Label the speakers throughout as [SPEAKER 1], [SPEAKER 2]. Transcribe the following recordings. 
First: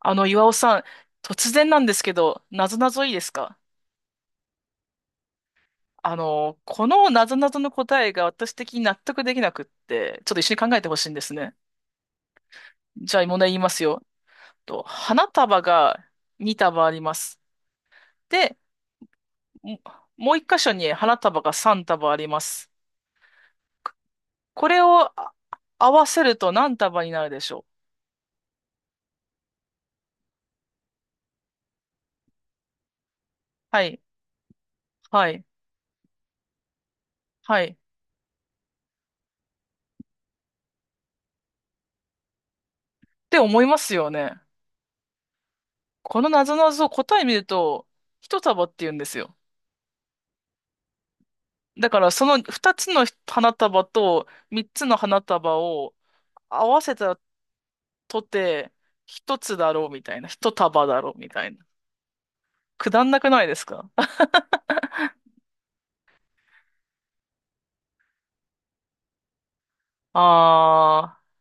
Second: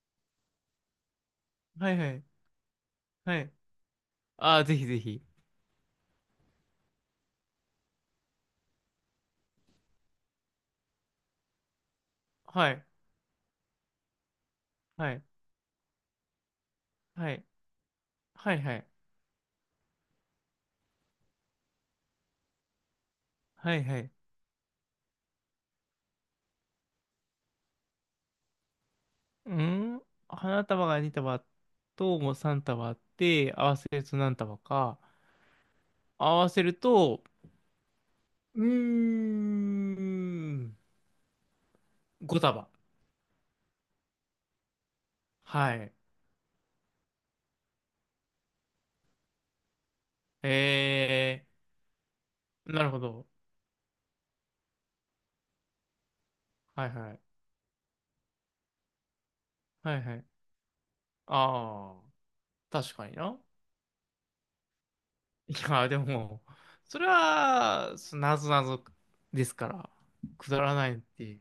[SPEAKER 1] 岩尾さん、突然なん
[SPEAKER 2] は
[SPEAKER 1] で
[SPEAKER 2] い
[SPEAKER 1] す
[SPEAKER 2] は
[SPEAKER 1] け
[SPEAKER 2] い。
[SPEAKER 1] ど、なぞなぞいいです
[SPEAKER 2] はい。
[SPEAKER 1] か？
[SPEAKER 2] ああ、ぜひぜひ。
[SPEAKER 1] このなぞなぞの答えが私的に納得できなくって、ちょっと一緒に考えてほしいんですね。
[SPEAKER 2] はい。
[SPEAKER 1] じゃあ、問題言いますよ。
[SPEAKER 2] はい。
[SPEAKER 1] 花束が2束ありま
[SPEAKER 2] は
[SPEAKER 1] す。
[SPEAKER 2] い。は
[SPEAKER 1] で、
[SPEAKER 2] い。はい。
[SPEAKER 1] ももう1箇所に花束が3束あります。
[SPEAKER 2] はい。はい。
[SPEAKER 1] これを合わせると何束になるでしょう？
[SPEAKER 2] うん。花束が2束ともう3束あって、合わ
[SPEAKER 1] は
[SPEAKER 2] せ
[SPEAKER 1] い、
[SPEAKER 2] ると何束か。
[SPEAKER 1] はい、
[SPEAKER 2] 合わせると、
[SPEAKER 1] はい。っ
[SPEAKER 2] うーん。5束。
[SPEAKER 1] て思いますよね。
[SPEAKER 2] はい。
[SPEAKER 1] このなぞなぞ答え見ると、1束って言うんですよ。
[SPEAKER 2] え
[SPEAKER 1] だからその
[SPEAKER 2] ー、
[SPEAKER 1] 2
[SPEAKER 2] なる
[SPEAKER 1] つ
[SPEAKER 2] ほ
[SPEAKER 1] の
[SPEAKER 2] ど。
[SPEAKER 1] 花束と3つの花束を合わ
[SPEAKER 2] はい
[SPEAKER 1] せ
[SPEAKER 2] は
[SPEAKER 1] た
[SPEAKER 2] い。
[SPEAKER 1] とて1つだろう
[SPEAKER 2] は
[SPEAKER 1] み
[SPEAKER 2] いは
[SPEAKER 1] たい
[SPEAKER 2] い。
[SPEAKER 1] な、1束だろうみたいな。
[SPEAKER 2] ああ、
[SPEAKER 1] く
[SPEAKER 2] 確
[SPEAKER 1] だ
[SPEAKER 2] か
[SPEAKER 1] ん
[SPEAKER 2] に
[SPEAKER 1] なく
[SPEAKER 2] な。
[SPEAKER 1] ないですか？
[SPEAKER 2] いや、でも、それは、なぞなぞですから、くだらないっ
[SPEAKER 1] ああ、
[SPEAKER 2] て。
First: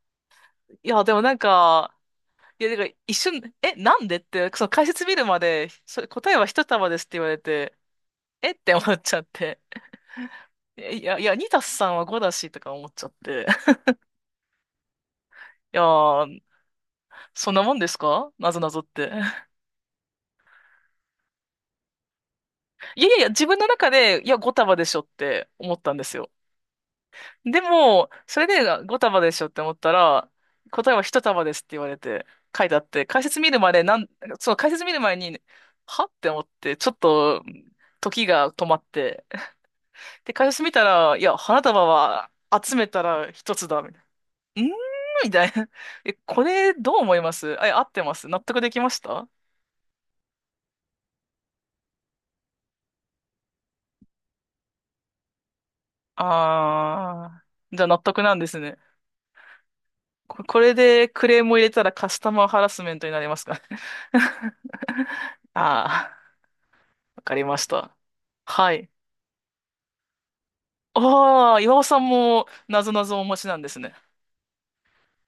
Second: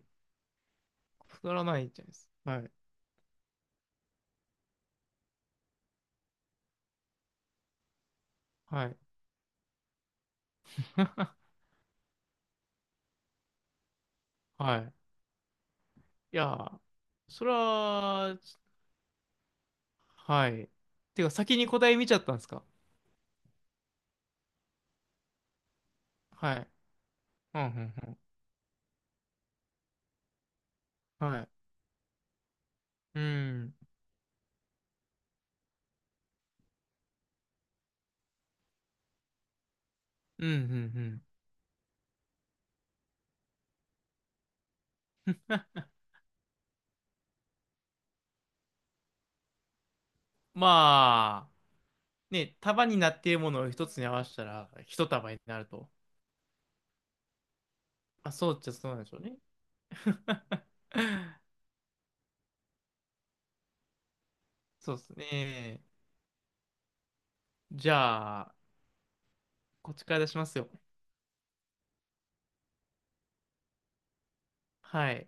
[SPEAKER 1] いや、でもなん
[SPEAKER 2] くだらない
[SPEAKER 1] か、
[SPEAKER 2] じゃないですかは
[SPEAKER 1] いや、
[SPEAKER 2] い。
[SPEAKER 1] なんか一瞬、え、なんでって、その解説見るまで、それ答えは一束ですって言われて、えって思
[SPEAKER 2] はい。
[SPEAKER 1] っちゃって、え、いや、い や、2たす3は5だしとか思っちゃって、
[SPEAKER 2] はい。
[SPEAKER 1] いや
[SPEAKER 2] い
[SPEAKER 1] ー、
[SPEAKER 2] や、そ
[SPEAKER 1] そ
[SPEAKER 2] れ
[SPEAKER 1] んなもんですか
[SPEAKER 2] は、
[SPEAKER 1] なぞなぞって。
[SPEAKER 2] はい。てか、先に答え見ちゃったんですか？
[SPEAKER 1] いやいやいや、自分の中で、いや、5束でしょって思ったんですよ。
[SPEAKER 2] はい。う
[SPEAKER 1] で
[SPEAKER 2] ん、
[SPEAKER 1] も、
[SPEAKER 2] うん、
[SPEAKER 1] それで5束でしょって思ったら、答えは1
[SPEAKER 2] うん。は
[SPEAKER 1] 束ですっ
[SPEAKER 2] い。
[SPEAKER 1] て言われて、書いてあって、
[SPEAKER 2] う
[SPEAKER 1] 解説見るま
[SPEAKER 2] ん、
[SPEAKER 1] で、そう、解説見る前に、はって思って、ちょっと、時が止まって。で、
[SPEAKER 2] うん、
[SPEAKER 1] 解
[SPEAKER 2] うん、う
[SPEAKER 1] 説見たら、い
[SPEAKER 2] ん。
[SPEAKER 1] や、花束は集めたら1つだ、みたいな。みたいな。え、これ、どう思います？あ、いや合ってます？納得できました？
[SPEAKER 2] まあ、ね、束になっているものを一つに合わせたら、一束になると。
[SPEAKER 1] あー、じゃあ納得
[SPEAKER 2] まあ、
[SPEAKER 1] なんで
[SPEAKER 2] そう
[SPEAKER 1] す
[SPEAKER 2] っちゃ
[SPEAKER 1] ね。
[SPEAKER 2] そうなんでしょうね。
[SPEAKER 1] これでクレ ームを入れたらカスタマーハラスメントになりますか？
[SPEAKER 2] そうですね。
[SPEAKER 1] あー、わかりまし
[SPEAKER 2] じ
[SPEAKER 1] た。
[SPEAKER 2] ゃあ、
[SPEAKER 1] はい。
[SPEAKER 2] こっちから出しますよ。
[SPEAKER 1] ああ、岩尾さんも、なぞなぞお持ちなんですね。わ
[SPEAKER 2] はい。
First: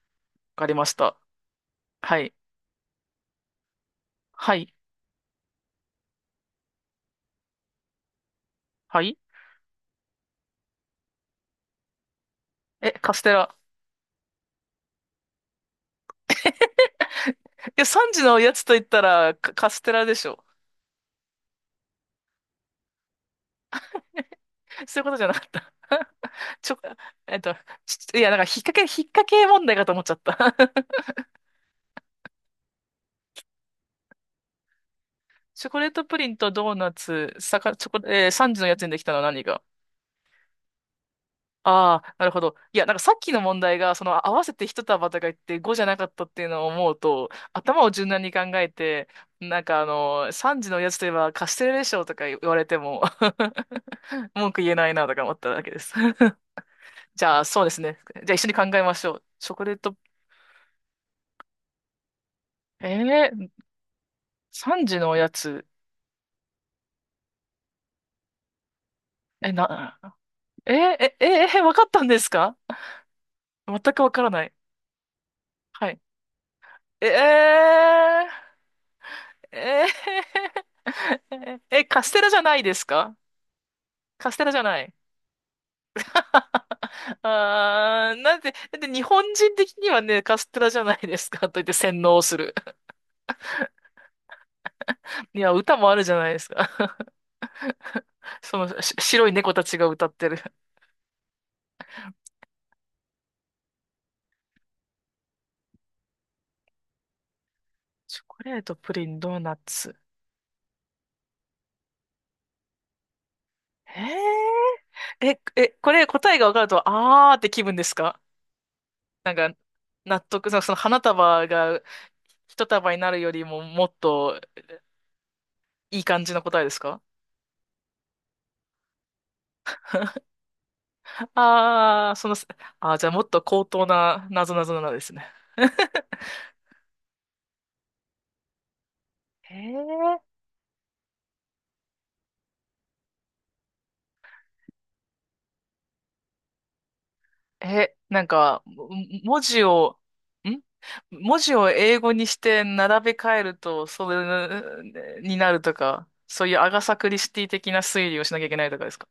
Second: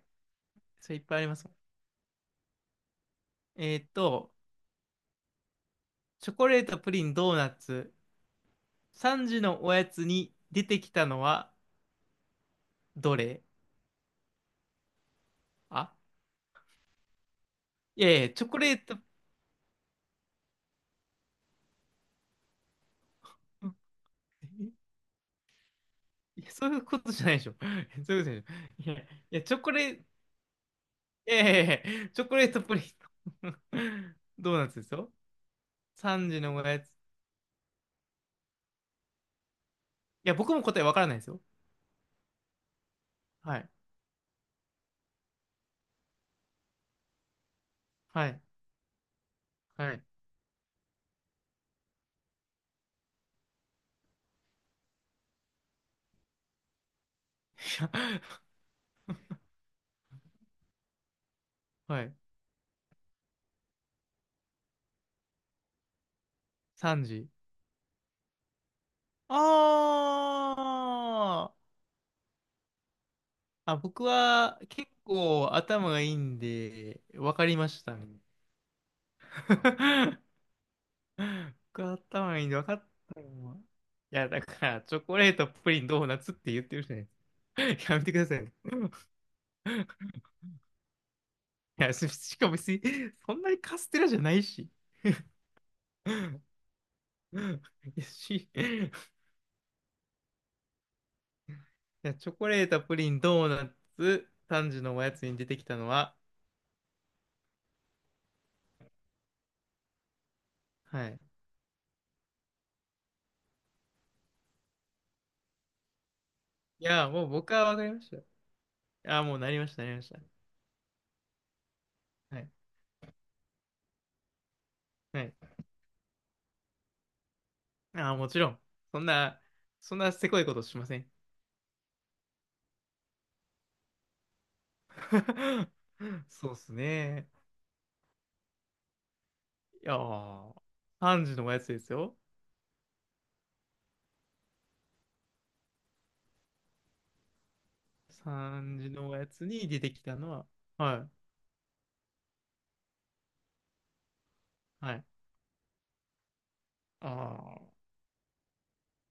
[SPEAKER 1] かりま
[SPEAKER 2] そ
[SPEAKER 1] し
[SPEAKER 2] れいっ
[SPEAKER 1] た。
[SPEAKER 2] ぱいありますもん。
[SPEAKER 1] はい。
[SPEAKER 2] えーっと、
[SPEAKER 1] はい。
[SPEAKER 2] チョコレート、プリン、ドーナツ、
[SPEAKER 1] はい。
[SPEAKER 2] 3時のおやつに出てきたのは
[SPEAKER 1] え、カ
[SPEAKER 2] ど
[SPEAKER 1] ステ
[SPEAKER 2] れ？
[SPEAKER 1] ラ。
[SPEAKER 2] あ、
[SPEAKER 1] いや、
[SPEAKER 2] いや
[SPEAKER 1] 3時
[SPEAKER 2] いや、
[SPEAKER 1] の
[SPEAKER 2] チョ
[SPEAKER 1] や
[SPEAKER 2] コ
[SPEAKER 1] つと
[SPEAKER 2] レ
[SPEAKER 1] 言っ
[SPEAKER 2] ート、
[SPEAKER 1] たら、カステラでしょ。そういうことじゃなかった。
[SPEAKER 2] いや そ
[SPEAKER 1] ち
[SPEAKER 2] うい
[SPEAKER 1] ょ、
[SPEAKER 2] うことじゃな
[SPEAKER 1] え
[SPEAKER 2] い
[SPEAKER 1] っ
[SPEAKER 2] でしょ。
[SPEAKER 1] と、
[SPEAKER 2] そうい
[SPEAKER 1] い
[SPEAKER 2] う
[SPEAKER 1] や、
[SPEAKER 2] ことじゃ
[SPEAKER 1] な
[SPEAKER 2] な
[SPEAKER 1] んか、
[SPEAKER 2] いでしょ。いや、い
[SPEAKER 1] 引っ掛
[SPEAKER 2] や
[SPEAKER 1] け
[SPEAKER 2] チョ
[SPEAKER 1] 問
[SPEAKER 2] コ
[SPEAKER 1] 題か
[SPEAKER 2] レ
[SPEAKER 1] と
[SPEAKER 2] ー
[SPEAKER 1] 思っちゃ
[SPEAKER 2] ト、
[SPEAKER 1] った。
[SPEAKER 2] いやいやいやチョコレートプリント ドーナツですよ。
[SPEAKER 1] チョコレートプリ
[SPEAKER 2] 3
[SPEAKER 1] ン
[SPEAKER 2] 時
[SPEAKER 1] と
[SPEAKER 2] のお
[SPEAKER 1] ドー
[SPEAKER 2] やつ。
[SPEAKER 1] ナ
[SPEAKER 2] い
[SPEAKER 1] ツ、さか、チョコ、えー、時のやつにできたのは何が？
[SPEAKER 2] や、僕も答えわからないですよ。
[SPEAKER 1] ああ、なるほど。いや、なんかさっきの
[SPEAKER 2] は
[SPEAKER 1] 問
[SPEAKER 2] い。
[SPEAKER 1] 題が、その合わせて一束とか言って5じゃなかったっていうのを思うと、頭を柔軟
[SPEAKER 2] は
[SPEAKER 1] に考
[SPEAKER 2] い。
[SPEAKER 1] えて、あ
[SPEAKER 2] はい。
[SPEAKER 1] の、3時のおやつといえばカステラでしょとか言われても 文句言えないなとか思っただけです。じゃあ、そうですね。じゃあ一 緒に考えましょう。チョコレート、
[SPEAKER 2] はい。
[SPEAKER 1] えー、3時のおやつ、
[SPEAKER 2] 3時。あ
[SPEAKER 1] え、な、えー、え、えー、
[SPEAKER 2] ー
[SPEAKER 1] えー、わかったんですか？
[SPEAKER 2] あ、
[SPEAKER 1] 全く
[SPEAKER 2] 僕
[SPEAKER 1] わからない。
[SPEAKER 2] は結構
[SPEAKER 1] は
[SPEAKER 2] 頭
[SPEAKER 1] い。
[SPEAKER 2] がいいんで、
[SPEAKER 1] え
[SPEAKER 2] わかりま
[SPEAKER 1] ー、
[SPEAKER 2] したね。
[SPEAKER 1] え
[SPEAKER 2] 僕
[SPEAKER 1] え、
[SPEAKER 2] は
[SPEAKER 1] カステラじ
[SPEAKER 2] 頭
[SPEAKER 1] ゃ
[SPEAKER 2] いいん
[SPEAKER 1] な
[SPEAKER 2] で
[SPEAKER 1] い
[SPEAKER 2] 分か
[SPEAKER 1] です
[SPEAKER 2] っ
[SPEAKER 1] か？
[SPEAKER 2] たよ。もういや、
[SPEAKER 1] カス
[SPEAKER 2] だ
[SPEAKER 1] テラじ
[SPEAKER 2] か
[SPEAKER 1] ゃな
[SPEAKER 2] ら、
[SPEAKER 1] い。
[SPEAKER 2] チョコレート、プリン、ドーナツって言ってるじゃない ですか。やめ
[SPEAKER 1] あ
[SPEAKER 2] てく
[SPEAKER 1] ー、
[SPEAKER 2] だ
[SPEAKER 1] な
[SPEAKER 2] さ
[SPEAKER 1] ん
[SPEAKER 2] い
[SPEAKER 1] で、
[SPEAKER 2] ね。
[SPEAKER 1] だって日本人的にはね、カステラじゃないですかと言って
[SPEAKER 2] いや、
[SPEAKER 1] 洗脳す
[SPEAKER 2] しかも
[SPEAKER 1] る。
[SPEAKER 2] 別に、そんなにカステラじゃないし。
[SPEAKER 1] いや、歌もあるじゃないです
[SPEAKER 2] い
[SPEAKER 1] か。
[SPEAKER 2] や、
[SPEAKER 1] その
[SPEAKER 2] い
[SPEAKER 1] し白い猫たちが歌ってる。
[SPEAKER 2] や、チョコレート、プリン、ドーナツ、単純のおやつに出てきたのは、
[SPEAKER 1] チョコレート、プリン、ドーナツ。
[SPEAKER 2] はい。
[SPEAKER 1] へえ。え、え、これ答えが分かる
[SPEAKER 2] い
[SPEAKER 1] と、
[SPEAKER 2] や、もう
[SPEAKER 1] あーって
[SPEAKER 2] 僕
[SPEAKER 1] 気
[SPEAKER 2] は
[SPEAKER 1] 分
[SPEAKER 2] 分
[SPEAKER 1] で
[SPEAKER 2] かり
[SPEAKER 1] す
[SPEAKER 2] ました。
[SPEAKER 1] か？
[SPEAKER 2] いや、
[SPEAKER 1] なん
[SPEAKER 2] もうな
[SPEAKER 1] か、
[SPEAKER 2] りました、なりました。
[SPEAKER 1] 納得、その花束が
[SPEAKER 2] はい。
[SPEAKER 1] 一束になるよりももっと
[SPEAKER 2] はい。
[SPEAKER 1] いい感じの答えですか？
[SPEAKER 2] あ、もちろん。そんな、そんなせこいことしません。
[SPEAKER 1] ああー、あー、じゃあもっと高等な謎々なんですね。
[SPEAKER 2] そうっすね。
[SPEAKER 1] へ
[SPEAKER 2] いや
[SPEAKER 1] え。
[SPEAKER 2] ー、3時のおやつですよ。
[SPEAKER 1] え、なんか、
[SPEAKER 2] 3時のおや
[SPEAKER 1] 文
[SPEAKER 2] つ
[SPEAKER 1] 字
[SPEAKER 2] に出て
[SPEAKER 1] を、
[SPEAKER 2] きたのは、
[SPEAKER 1] ん
[SPEAKER 2] は
[SPEAKER 1] 文字を英語にして並べ替えると、それ
[SPEAKER 2] い、はい。
[SPEAKER 1] になるとか、そういうアガサ・クリスティ
[SPEAKER 2] ああ、
[SPEAKER 1] 的な推理をしなきゃいけないとかですか？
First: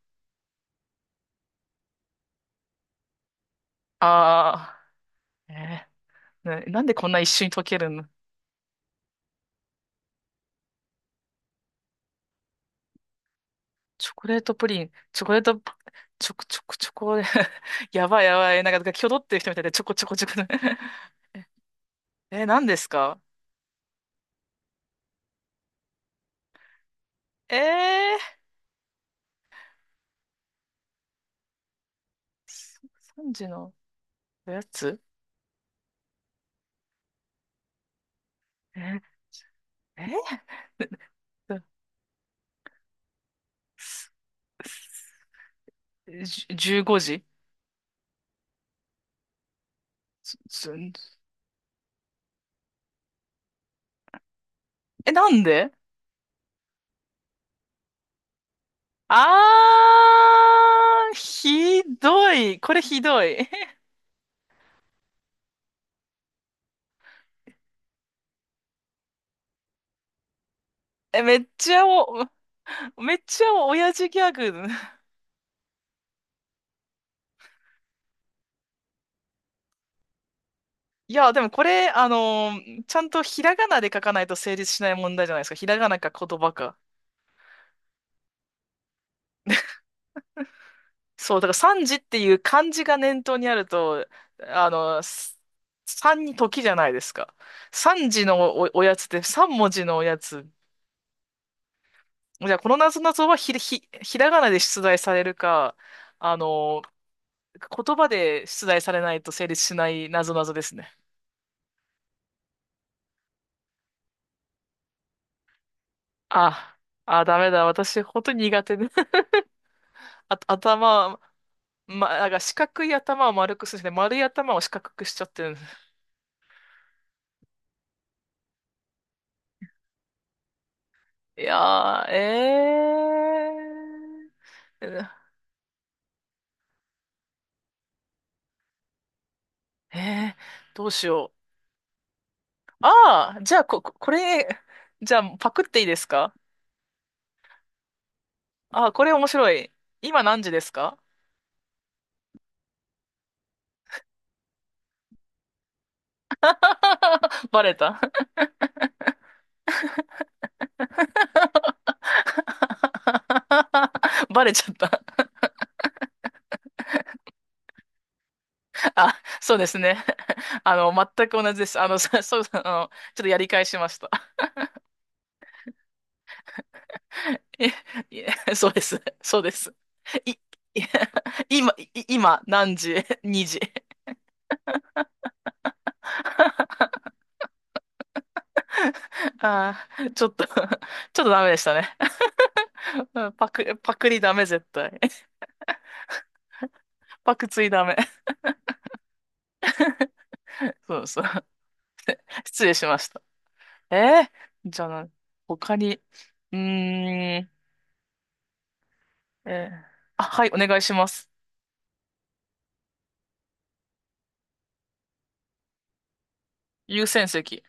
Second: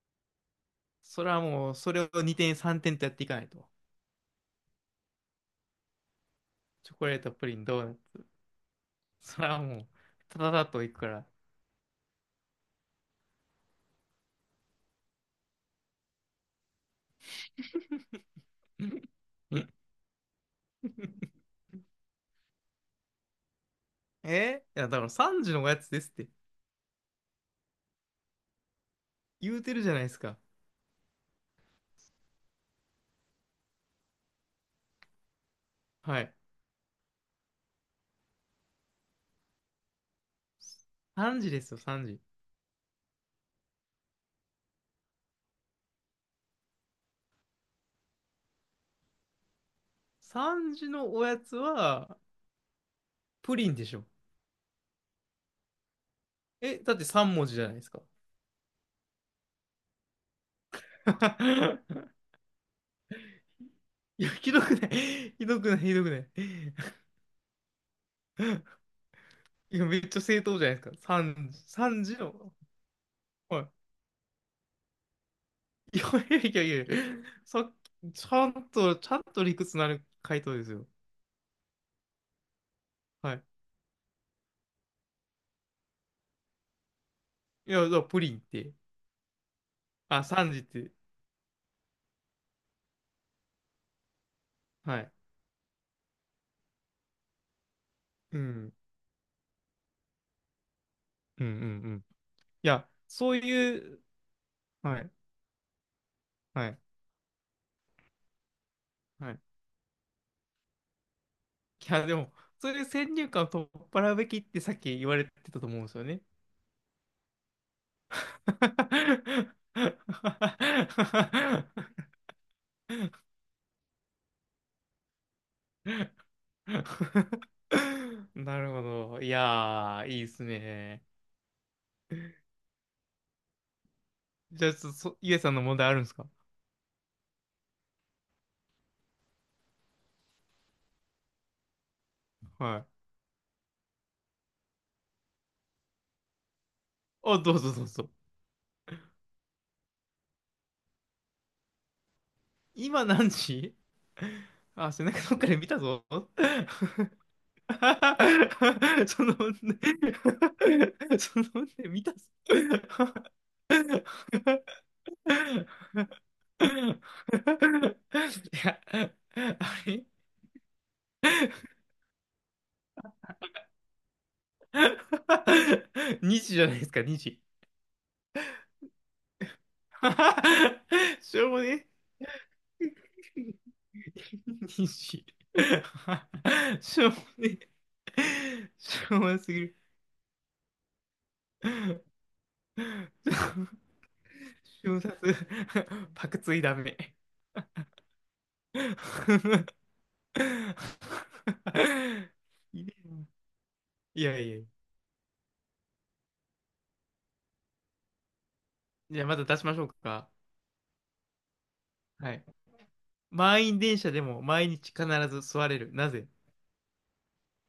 [SPEAKER 2] それはもう、それを2点3点とやっていかないと。
[SPEAKER 1] ああー、なんで
[SPEAKER 2] チョ
[SPEAKER 1] こ
[SPEAKER 2] コ
[SPEAKER 1] ん
[SPEAKER 2] レ
[SPEAKER 1] な
[SPEAKER 2] ー
[SPEAKER 1] 一
[SPEAKER 2] ト、
[SPEAKER 1] 瞬
[SPEAKER 2] プ
[SPEAKER 1] に
[SPEAKER 2] リ
[SPEAKER 1] 溶
[SPEAKER 2] ン、
[SPEAKER 1] け
[SPEAKER 2] ドー
[SPEAKER 1] る
[SPEAKER 2] ナ
[SPEAKER 1] の？
[SPEAKER 2] ツ。それはもう、ただだといくから。
[SPEAKER 1] チョコレートプリン、チョコレート、チョコチョコチョコ、やばいやばい、なんか、キョドってる人みたいで、チョコ チョコチョコ。え、何ですか？
[SPEAKER 2] いや、だから3時のおやつですって
[SPEAKER 1] ええ
[SPEAKER 2] 言うてるじゃないですか。
[SPEAKER 1] ー、3時のおやつ、
[SPEAKER 2] はい。
[SPEAKER 1] え、え
[SPEAKER 2] 3時で
[SPEAKER 1] ー、
[SPEAKER 2] すよ、3時。
[SPEAKER 1] じゅ15時すす
[SPEAKER 2] 3時のおやつは、プリンでしょ。
[SPEAKER 1] え、なんで？
[SPEAKER 2] え、だって3文字じゃないですか。
[SPEAKER 1] あー、ひ どい。これひどい。
[SPEAKER 2] いや、ひどくない。ひどくない、ひどくない。いや、めっちゃ正当じゃないですか。
[SPEAKER 1] え、めっ
[SPEAKER 2] 三時、
[SPEAKER 1] ちゃ
[SPEAKER 2] 3時
[SPEAKER 1] お、
[SPEAKER 2] の。
[SPEAKER 1] めっちゃ
[SPEAKER 2] は
[SPEAKER 1] 親父ギャグ。
[SPEAKER 2] い。いやいやいやいや、さっき、ちゃんと、ちゃんと理屈のある回答ですよ。
[SPEAKER 1] いや、でもこれ、あのーちゃんと
[SPEAKER 2] は
[SPEAKER 1] ひ
[SPEAKER 2] い。
[SPEAKER 1] らがなで書かないと成立しない問題じゃないですか。ひらがなか言葉か。
[SPEAKER 2] いや、だからプリンって、あ、三時って、
[SPEAKER 1] そう、だから三時っていう漢字が念頭にあると、あ
[SPEAKER 2] は
[SPEAKER 1] の、
[SPEAKER 2] い。
[SPEAKER 1] す三に時じゃないですか。三時
[SPEAKER 2] う
[SPEAKER 1] のお、
[SPEAKER 2] ん。
[SPEAKER 1] おやつって三文字のおやつ。
[SPEAKER 2] うんうんうん。
[SPEAKER 1] じゃあ、
[SPEAKER 2] い
[SPEAKER 1] この
[SPEAKER 2] や、
[SPEAKER 1] なぞなぞ
[SPEAKER 2] そう
[SPEAKER 1] は
[SPEAKER 2] いう、
[SPEAKER 1] ひらがなで出題
[SPEAKER 2] はい、
[SPEAKER 1] されるか、あ
[SPEAKER 2] はい、
[SPEAKER 1] の、言葉で出題されないと
[SPEAKER 2] はい。
[SPEAKER 1] 成
[SPEAKER 2] い
[SPEAKER 1] 立しないなぞなぞですね。
[SPEAKER 2] や、でも、そういう先入観を取っ払うべきってさっき言われてたと思うんですよね。
[SPEAKER 1] あ、あ、ダメだ。私、本当に苦手で、あ、頭、なんか四角い頭を丸くするんで丸い頭を四角くしちゃってるんです。
[SPEAKER 2] なるほど。いやー、いいっすね。
[SPEAKER 1] いやー、え
[SPEAKER 2] じゃあ、そ
[SPEAKER 1] ー。
[SPEAKER 2] イエさんの問題あるんですか？
[SPEAKER 1] ええ、どうしよう。
[SPEAKER 2] はい。
[SPEAKER 1] ああ、じゃあ、これ、じゃあ、パクっていいですか？
[SPEAKER 2] あ、どうぞどうぞ。
[SPEAKER 1] ああ、これ面白い。今何時ですか？
[SPEAKER 2] 今何時？あ、背中どっかで見たぞ。
[SPEAKER 1] バレた。
[SPEAKER 2] その問 その問見たぞ。
[SPEAKER 1] バレちゃった。
[SPEAKER 2] いや、
[SPEAKER 1] あ、そうです
[SPEAKER 2] あ
[SPEAKER 1] ね。
[SPEAKER 2] れ
[SPEAKER 1] あの、全く同じです。ちょっとやり返しました。
[SPEAKER 2] 2 時じゃないですか、2時。
[SPEAKER 1] いえ、いえ、そうです。そうです。い、い
[SPEAKER 2] しょうも
[SPEAKER 1] 今、
[SPEAKER 2] ね。
[SPEAKER 1] い今、何時？ 2 時。
[SPEAKER 2] 西。しょうもねえ。しょうもなすぎる。
[SPEAKER 1] ああ、ちょっとダメでしたね。うんパク、パクリダメ、絶対。
[SPEAKER 2] 瞬殺。パクついダメ。
[SPEAKER 1] パクついダメ。そうそう。失礼
[SPEAKER 2] ひ
[SPEAKER 1] し
[SPEAKER 2] で
[SPEAKER 1] まし
[SPEAKER 2] え
[SPEAKER 1] た。
[SPEAKER 2] な。い
[SPEAKER 1] え
[SPEAKER 2] やいやいや。
[SPEAKER 1] ー、じゃあな、他に、うーん、え
[SPEAKER 2] じゃあまた出し
[SPEAKER 1] ー、
[SPEAKER 2] ましょう
[SPEAKER 1] あ、
[SPEAKER 2] か。
[SPEAKER 1] はい、お願いします。
[SPEAKER 2] はい。満員電車でも毎日必ず座れる。なぜ？
[SPEAKER 1] 優先席。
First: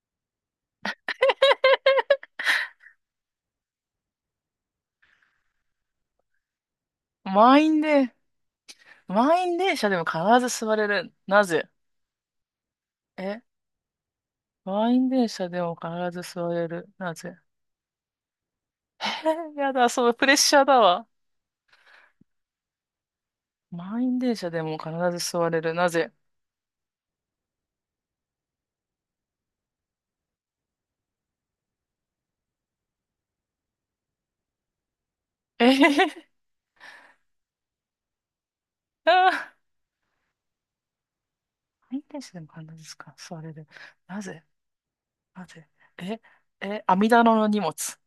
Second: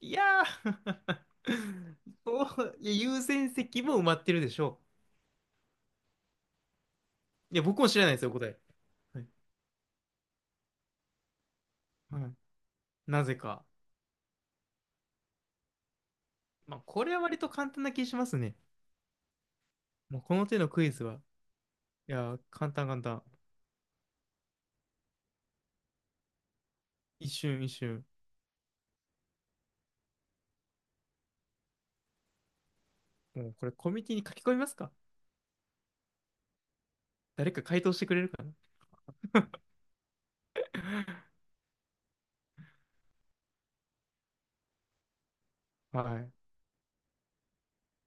[SPEAKER 2] いやー そういや優先席も埋まってるでしょう。いや、
[SPEAKER 1] 満
[SPEAKER 2] 僕
[SPEAKER 1] 員
[SPEAKER 2] も知らな
[SPEAKER 1] で、
[SPEAKER 2] いですよ、答え。はい。
[SPEAKER 1] 満員電車でも必ず座れる。なぜ？
[SPEAKER 2] はい。なぜ
[SPEAKER 1] え、
[SPEAKER 2] か。
[SPEAKER 1] 満員電車でも必ず座れ
[SPEAKER 2] まあ、
[SPEAKER 1] る。
[SPEAKER 2] こ
[SPEAKER 1] な
[SPEAKER 2] れは
[SPEAKER 1] ぜ？
[SPEAKER 2] 割と簡単な気しますね。
[SPEAKER 1] えー、やだ、そう、
[SPEAKER 2] もう
[SPEAKER 1] プレ
[SPEAKER 2] こ
[SPEAKER 1] ッ
[SPEAKER 2] の
[SPEAKER 1] シ
[SPEAKER 2] 手
[SPEAKER 1] ャー
[SPEAKER 2] の
[SPEAKER 1] だ
[SPEAKER 2] クイズ
[SPEAKER 1] わ。
[SPEAKER 2] は、いやー、簡単簡単。
[SPEAKER 1] 満員電車でも必ず座れる。なぜ？
[SPEAKER 2] 一瞬一瞬。もうこれコミュニティに書き込みますか？
[SPEAKER 1] えへへへ、
[SPEAKER 2] 誰か回答してくれるか
[SPEAKER 1] あー、満員電車でも必ず座れる。なぜ？なぜ？
[SPEAKER 2] な。
[SPEAKER 1] え、
[SPEAKER 2] はい。
[SPEAKER 1] え、網棚の荷物。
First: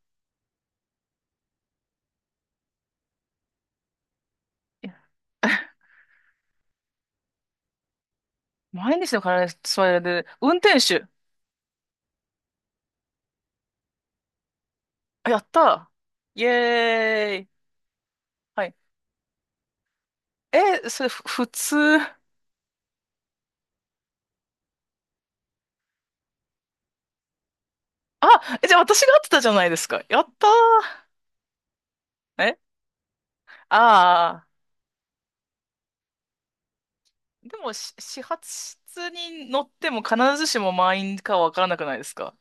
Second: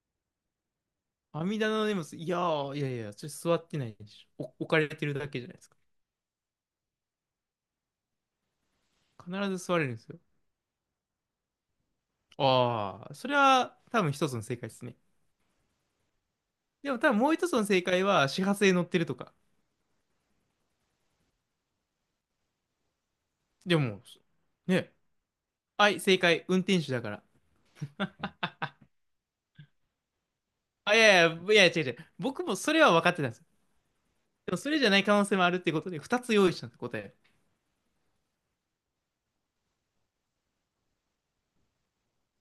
[SPEAKER 2] 阿弥陀の念仏、いやー、いやいや、それ座ってないでしょ。お置か
[SPEAKER 1] い
[SPEAKER 2] れ
[SPEAKER 1] や
[SPEAKER 2] てるだけじゃないですか。
[SPEAKER 1] 毎日の体
[SPEAKER 2] 必
[SPEAKER 1] に
[SPEAKER 2] ず座
[SPEAKER 1] そ
[SPEAKER 2] れるん
[SPEAKER 1] れ
[SPEAKER 2] ですよ。
[SPEAKER 1] で、運転手。
[SPEAKER 2] ああ、それは多分一つの正解ですね。
[SPEAKER 1] あ、やったー、イ
[SPEAKER 2] でも多分もう
[SPEAKER 1] エー
[SPEAKER 2] 一
[SPEAKER 1] イ。
[SPEAKER 2] つの正解は始発
[SPEAKER 1] は
[SPEAKER 2] で
[SPEAKER 1] い。
[SPEAKER 2] 乗ってるとか。
[SPEAKER 1] え、それ、普通。
[SPEAKER 2] でも、ね。はい、正解。運転手だから。
[SPEAKER 1] あ、え、じゃあ私が合ってたじゃないですか。やった
[SPEAKER 2] あ、い
[SPEAKER 1] ー。
[SPEAKER 2] やいや、いや違う違う。僕も
[SPEAKER 1] え、
[SPEAKER 2] それは分かってたんです。
[SPEAKER 1] ああ
[SPEAKER 2] でもそれじゃない可能性もあるってことで、2つ用意したって答え。
[SPEAKER 1] ー。でも、始発室に乗っても必ずしも満員かわからなくないですか？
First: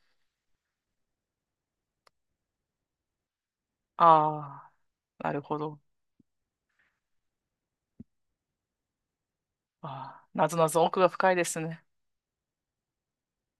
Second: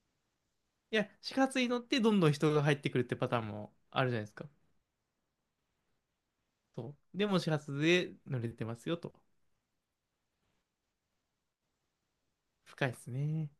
[SPEAKER 2] いや、始発に乗ってどんどん人が入ってくるってパターンもあるじゃないですか。
[SPEAKER 1] ああー。なるほど。
[SPEAKER 2] そう。でも始発で乗れてますよと。
[SPEAKER 1] ああ。なぞなぞ奥が深いですね。
[SPEAKER 2] 深いですね。